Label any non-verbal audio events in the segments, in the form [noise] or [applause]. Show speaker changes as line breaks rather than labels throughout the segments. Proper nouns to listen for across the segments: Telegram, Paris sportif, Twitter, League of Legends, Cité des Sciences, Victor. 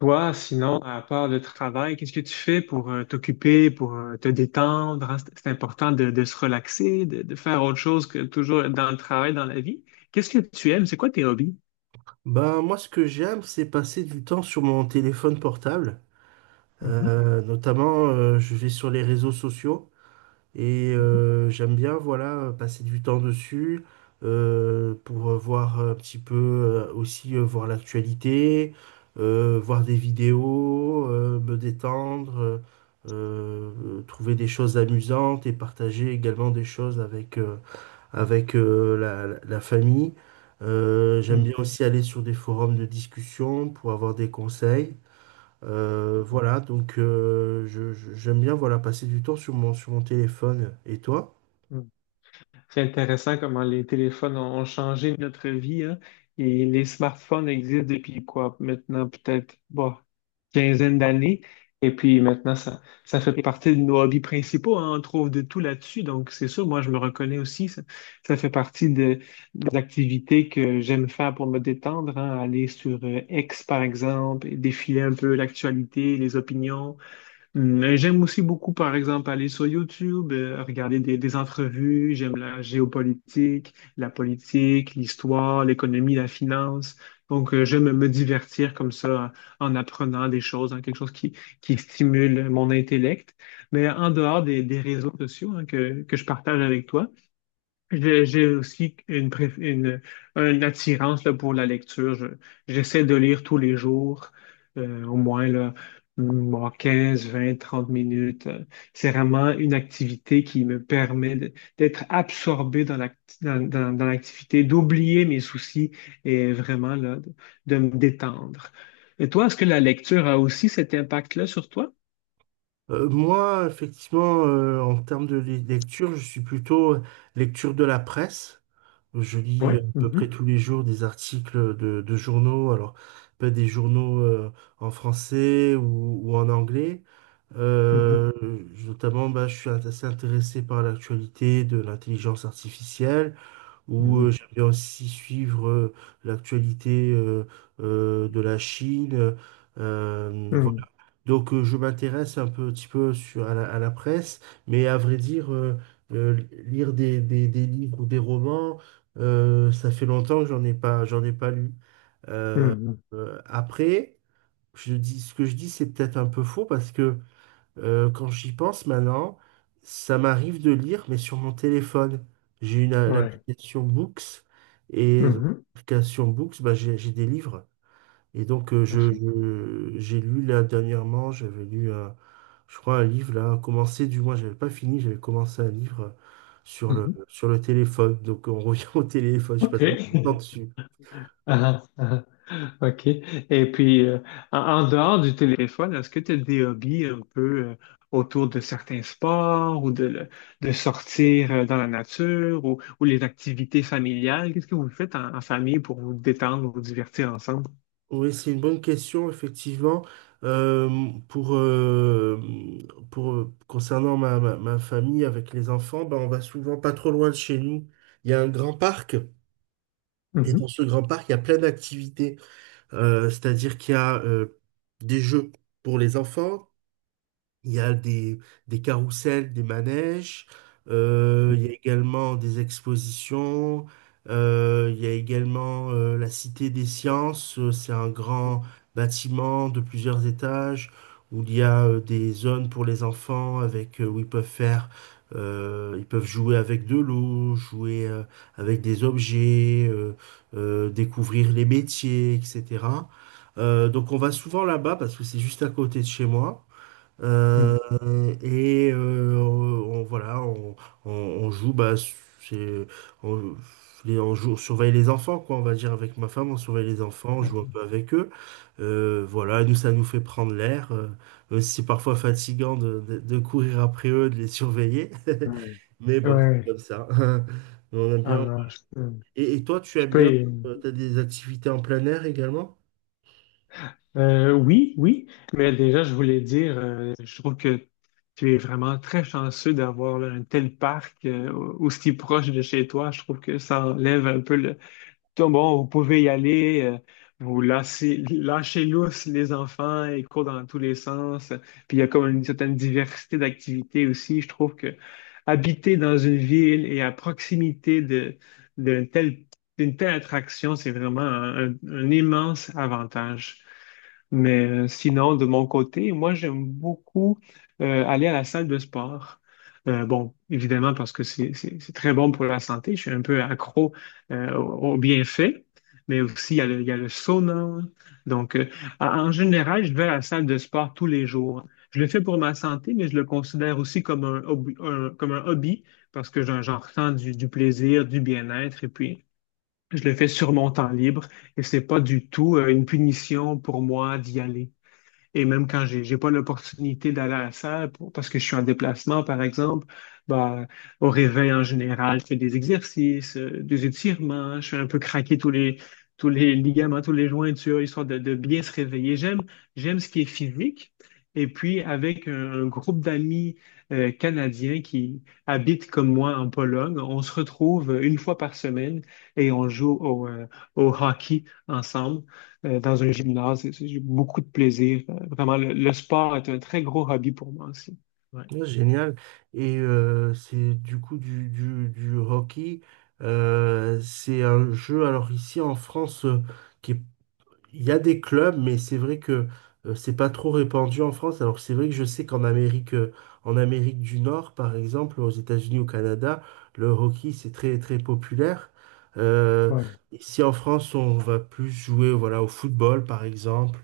Toi, sinon, à part le travail, qu'est-ce que tu fais pour t'occuper, pour te détendre? Hein? C'est important de se relaxer, de faire autre chose que toujours être dans le travail, dans la vie. Qu'est-ce que tu aimes? C'est quoi tes hobbies?
Ben, moi, ce que j'aime, c'est passer du temps sur mon téléphone portable.
Mhm,
Notamment, je vais sur les réseaux sociaux et
mhm,
j'aime bien, voilà, passer du temps dessus pour voir un petit peu aussi voir l'actualité, voir des vidéos, me détendre, trouver des choses amusantes et partager également des choses avec, avec la famille. J'aime bien
mhm,
aussi aller sur des forums de discussion pour avoir des conseils.
mhm,
Voilà, donc j'aime bien, voilà, passer du temps sur sur mon téléphone. Et toi?
mhm. C'est intéressant comment les téléphones ont changé notre vie, hein. Et les smartphones existent depuis quoi? Maintenant, peut-être, bon, quinzaine d'années. Et puis maintenant, ça fait partie de nos hobbies principaux, hein. On trouve de tout là-dessus. Donc, c'est sûr, moi, je me reconnais aussi. Ça fait partie de, des activités que j'aime faire pour me détendre, hein. Aller sur X, par exemple, et défiler un peu l'actualité, les opinions. Mm, et j'aime aussi beaucoup, par exemple, aller sur YouTube, regarder des entrevues. J'aime la géopolitique, la politique, l'histoire, l'économie, la finance. Donc, j'aime me divertir comme ça en apprenant des choses, hein, quelque chose qui stimule mon intellect. Mais en dehors des réseaux sociaux hein, que je partage avec toi, j'ai aussi une, une attirance là, pour la lecture. J'essaie de lire tous les jours, au moins là, mm, bon, 15 20 30 minutes. C'est vraiment une activité qui me permet d'être absorbé dans dans, dans l'activité, d'oublier mes soucis et vraiment là, de me détendre. Et toi, est-ce que la lecture a aussi cet impact-là sur toi?
Moi, effectivement, en termes de lecture, je suis plutôt lecture de la presse. Je lis
Oui.
à peu
Mhm,
près tous les jours des articles de journaux, alors pas des journaux en français ou en anglais.
mhm,
Euh, Notamment, bah, je suis assez intéressé par l'actualité de l'intelligence artificielle. Ou
mhm,
j'aime aussi suivre l'actualité de la Chine. Voilà. Donc je m'intéresse un petit peu sur, à à la presse, mais à vrai dire, euh, lire des, des livres ou des romans, ça fait longtemps que j'en ai pas lu. Euh,
mhm,
Après, je dis, ce que je dis, c'est peut-être un peu faux parce que quand j'y pense maintenant, ça m'arrive de lire, mais sur mon téléphone. J'ai
mhm, ouais.
l'application Books et dans
Mhm,
l'application Books, bah, j'ai des livres. Et donc,
mhm.
j'ai lu là dernièrement, je crois, un livre là, commencé, du moins, j'avais pas fini, j'avais commencé un livre
Mhm.
sur le téléphone. Donc, on revient [laughs] au téléphone, je passe beaucoup de temps
OK. [laughs]
dessus.
Ah, ah, ah, OK. Et puis, en, en dehors du téléphone, est-ce que tu as des hobbies un peu euh, autour de certains sports ou de, de sortir dans la nature ou les activités familiales? Qu'est-ce que vous faites en, en famille pour vous détendre, vous divertir ensemble?
Oui, c'est une bonne question, effectivement. Euh, pour, euh, pour, concernant ma famille avec les enfants, ben, on va souvent pas trop loin de chez nous. Il y a un grand parc, et
Mhm.
dans ce grand parc, il y a plein d'activités. C'est-à-dire qu'il y a des jeux pour les enfants, il y a des carrousels, des manèges, il y a également des expositions, il y a également la Cité des Sciences. C'est un grand bâtiment de plusieurs étages où il y a des zones pour les enfants avec, où ils peuvent faire, ils peuvent jouer avec de l'eau, jouer avec des objets, découvrir les métiers, etc. Donc on va souvent là-bas parce que c'est juste à côté de chez moi.
Mhm.
Euh, et on, voilà, on joue, on, on joue, on surveille les enfants, quoi, on va dire, avec ma femme, on surveille les enfants, on joue un peu avec eux. Voilà, nous, ça nous fait prendre l'air, même si c'est parfois fatigant de courir après eux, de les surveiller. [laughs]
Ouais,
Mais bon, c'est
ouais.
comme ça. [laughs] On aime
Ah
bien.
non,
Et toi, tu
je
aimes bien,
peux,
t'as des activités en plein air également?
Oui, oui, mais déjà, je voulais dire, je trouve que tu es vraiment très chanceux d'avoir là, un tel parc aussi proche de chez toi. Je trouve que ça enlève un peu le... Tout, bon, vous pouvez y aller, vous lâchez, lâchez lousse les enfants, ils courent dans tous les sens. Puis il y a comme une certaine diversité d'activités aussi. Je trouve que habiter dans une ville et à proximité de, d'un tel, d'une telle attraction, c'est vraiment un immense avantage. Mais sinon, de mon côté, moi, j'aime beaucoup aller à la salle de sport. Bon, évidemment, parce que c'est très bon pour la santé. Je suis un peu accro aux bienfaits. Mais aussi, il y a le, il y a le sauna. Donc, en général, je vais à la salle de sport tous les jours. Je le fais pour ma santé, mais je le considère aussi comme un, comme un hobby parce que j'en ressens du plaisir, du bien-être. Et puis, je le fais sur mon temps libre et c'est pas du tout une punition pour moi d'y aller. Et même quand j'ai pas l'opportunité d'aller à la salle parce que je suis en déplacement, par exemple, bah, au réveil en général, je fais des exercices, des étirements, je fais un peu craquer tous les ligaments, tous les jointures, histoire de bien se réveiller. J'aime, j'aime ce qui est physique. Et puis, avec un groupe d'amis canadiens qui habitent comme moi en Pologne, on se retrouve une fois par semaine et on joue au, au hockey ensemble dans un gymnase. J'ai beaucoup de plaisir. Vraiment, le sport est un très gros hobby pour moi aussi. Ouais.
Ouais, génial. Et c'est du coup du hockey. C'est un jeu, alors ici en France, qui est, il y a des clubs, mais c'est vrai que c'est pas trop répandu en France. Alors que c'est vrai que je sais qu'en Amérique, en Amérique du Nord, par exemple, aux États-Unis, au Canada, le hockey, c'est très très populaire. Euh,
Ouais,
Ici en France, on va plus jouer, voilà, au football, par exemple,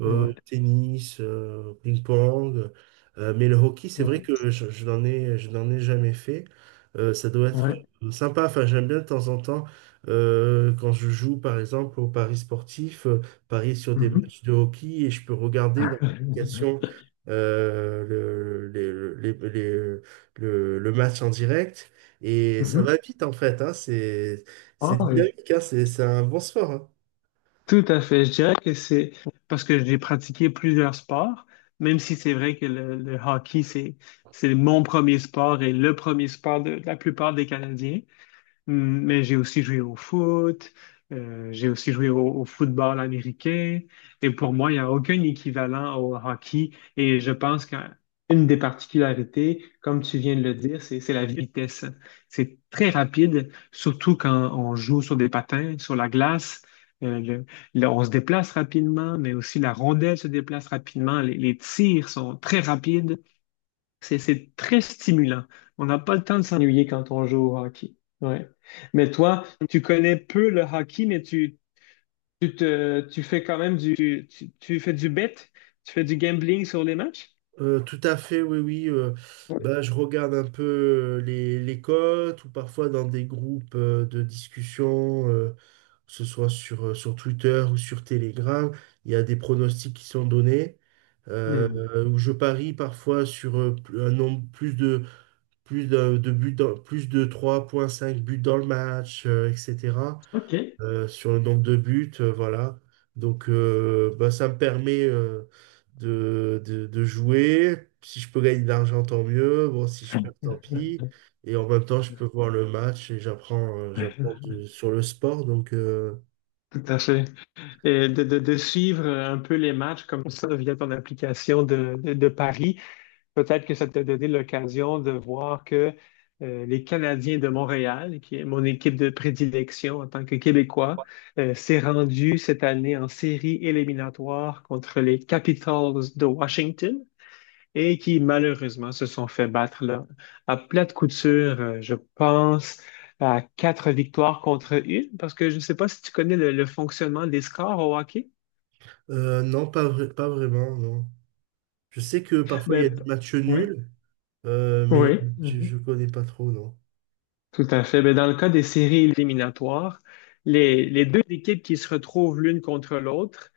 au
ouais,
tennis, au ping-pong. Mais le hockey, c'est vrai
ouais,
que je n'en ai jamais fait. Ça doit être
ouais.
sympa. Enfin, j'aime bien de temps en temps quand je joue, par exemple, au Paris sportif, parier sur des
Mhm.
matchs de hockey, et je peux regarder dans l'application
[laughs]
le, les- le match en direct. Et ça
Mhm.
va vite en fait, hein. C'est
Ah oui,
dynamique, hein. C'est un bon sport, hein.
tout à fait. Je dirais que c'est parce que j'ai pratiqué plusieurs sports, même si c'est vrai que le hockey, c'est mon premier sport et le premier sport de la plupart des Canadiens. Mais j'ai aussi joué au foot, j'ai aussi joué au, au football américain. Et pour moi, il n'y a aucun équivalent au hockey. Et je pense qu'une des particularités, comme tu viens de le dire, c'est la vitesse. C'est très rapide, surtout quand on joue sur des patins, sur la glace. Euh, le- on se déplace rapidement, mais aussi la rondelle se déplace rapidement. Les tirs sont très rapides. C'est très stimulant. On n'a pas le temps de s'ennuyer quand on joue au hockey. Ouais. Mais toi, tu connais peu le hockey, mais tu te, tu fais quand même du, tu fais du bet, tu fais du gambling sur les matchs?
Tout à fait, oui, oui.
Oui.
Bah, je regarde un peu les cotes, ou parfois dans des groupes de discussion, que ce soit sur, sur Twitter ou sur Telegram, il y a des pronostics qui sont donnés. Euh,
Hmm.
Où je parie parfois sur un nombre plus de 3,5 buts dans le match, etc.
OK.
Sur le nombre de buts, voilà. Donc bah, ça me permet de jouer. Si je peux gagner de l'argent, tant mieux. Bon, si je perds, tant pis. Et en même temps, je peux voir le match et j'apprends sur le sport. Donc, euh.
Tout à fait. Et de, de suivre un peu les matchs comme ça via ton application de paris. Peut-être que ça t'a donné l'occasion de voir que les Canadiens de Montréal, qui est mon équipe de prédilection en tant que Québécois, s'est rendu cette année en série éliminatoire contre les Capitals de Washington et qui malheureusement se sont fait battre là, à plate couture, je pense, à quatre victoires contre une, parce que je ne sais pas si tu connais le fonctionnement des scores au hockey.
Non, pas vraiment, non. Je sais que parfois il y a
Ben,
des matchs
ouais.
nuls, mais
Oui. Oui.
je connais pas trop, non.
Tout à fait. Ben, dans le cas des séries éliminatoires, les deux équipes qui se retrouvent l'une contre l'autre,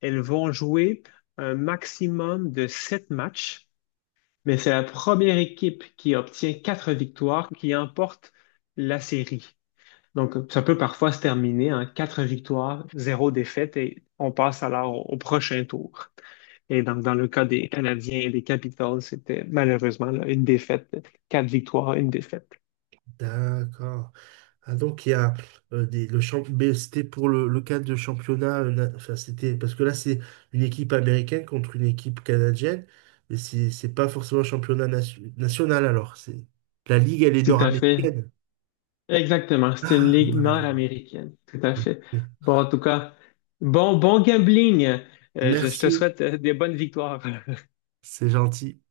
elles vont jouer un maximum de 7 matchs, mais c'est la première équipe qui obtient 4 victoires qui emporte la série. Donc, ça peut parfois se terminer en 4 victoires, 0 défaite, et on passe alors au, au prochain tour. Et donc, dans le cas des Canadiens et des Capitals, c'était malheureusement là, une défaite, 4 victoires, une défaite.
D'accord. Ah, donc il y a le champ, mais c'était pour le cadre de championnat, enfin, c'était parce que là c'est une équipe américaine contre une équipe canadienne, mais c'est pas forcément un championnat national alors. C'est la ligue, elle est
Tout à fait.
nord-américaine.
Exactement. C'est une
Ah,
ligue
voilà.
nord-américaine. Tout à
Ok.
fait. Bon, en tout cas, bon, bon gambling. Je te
Merci,
souhaite des bonnes victoires.
c'est gentil.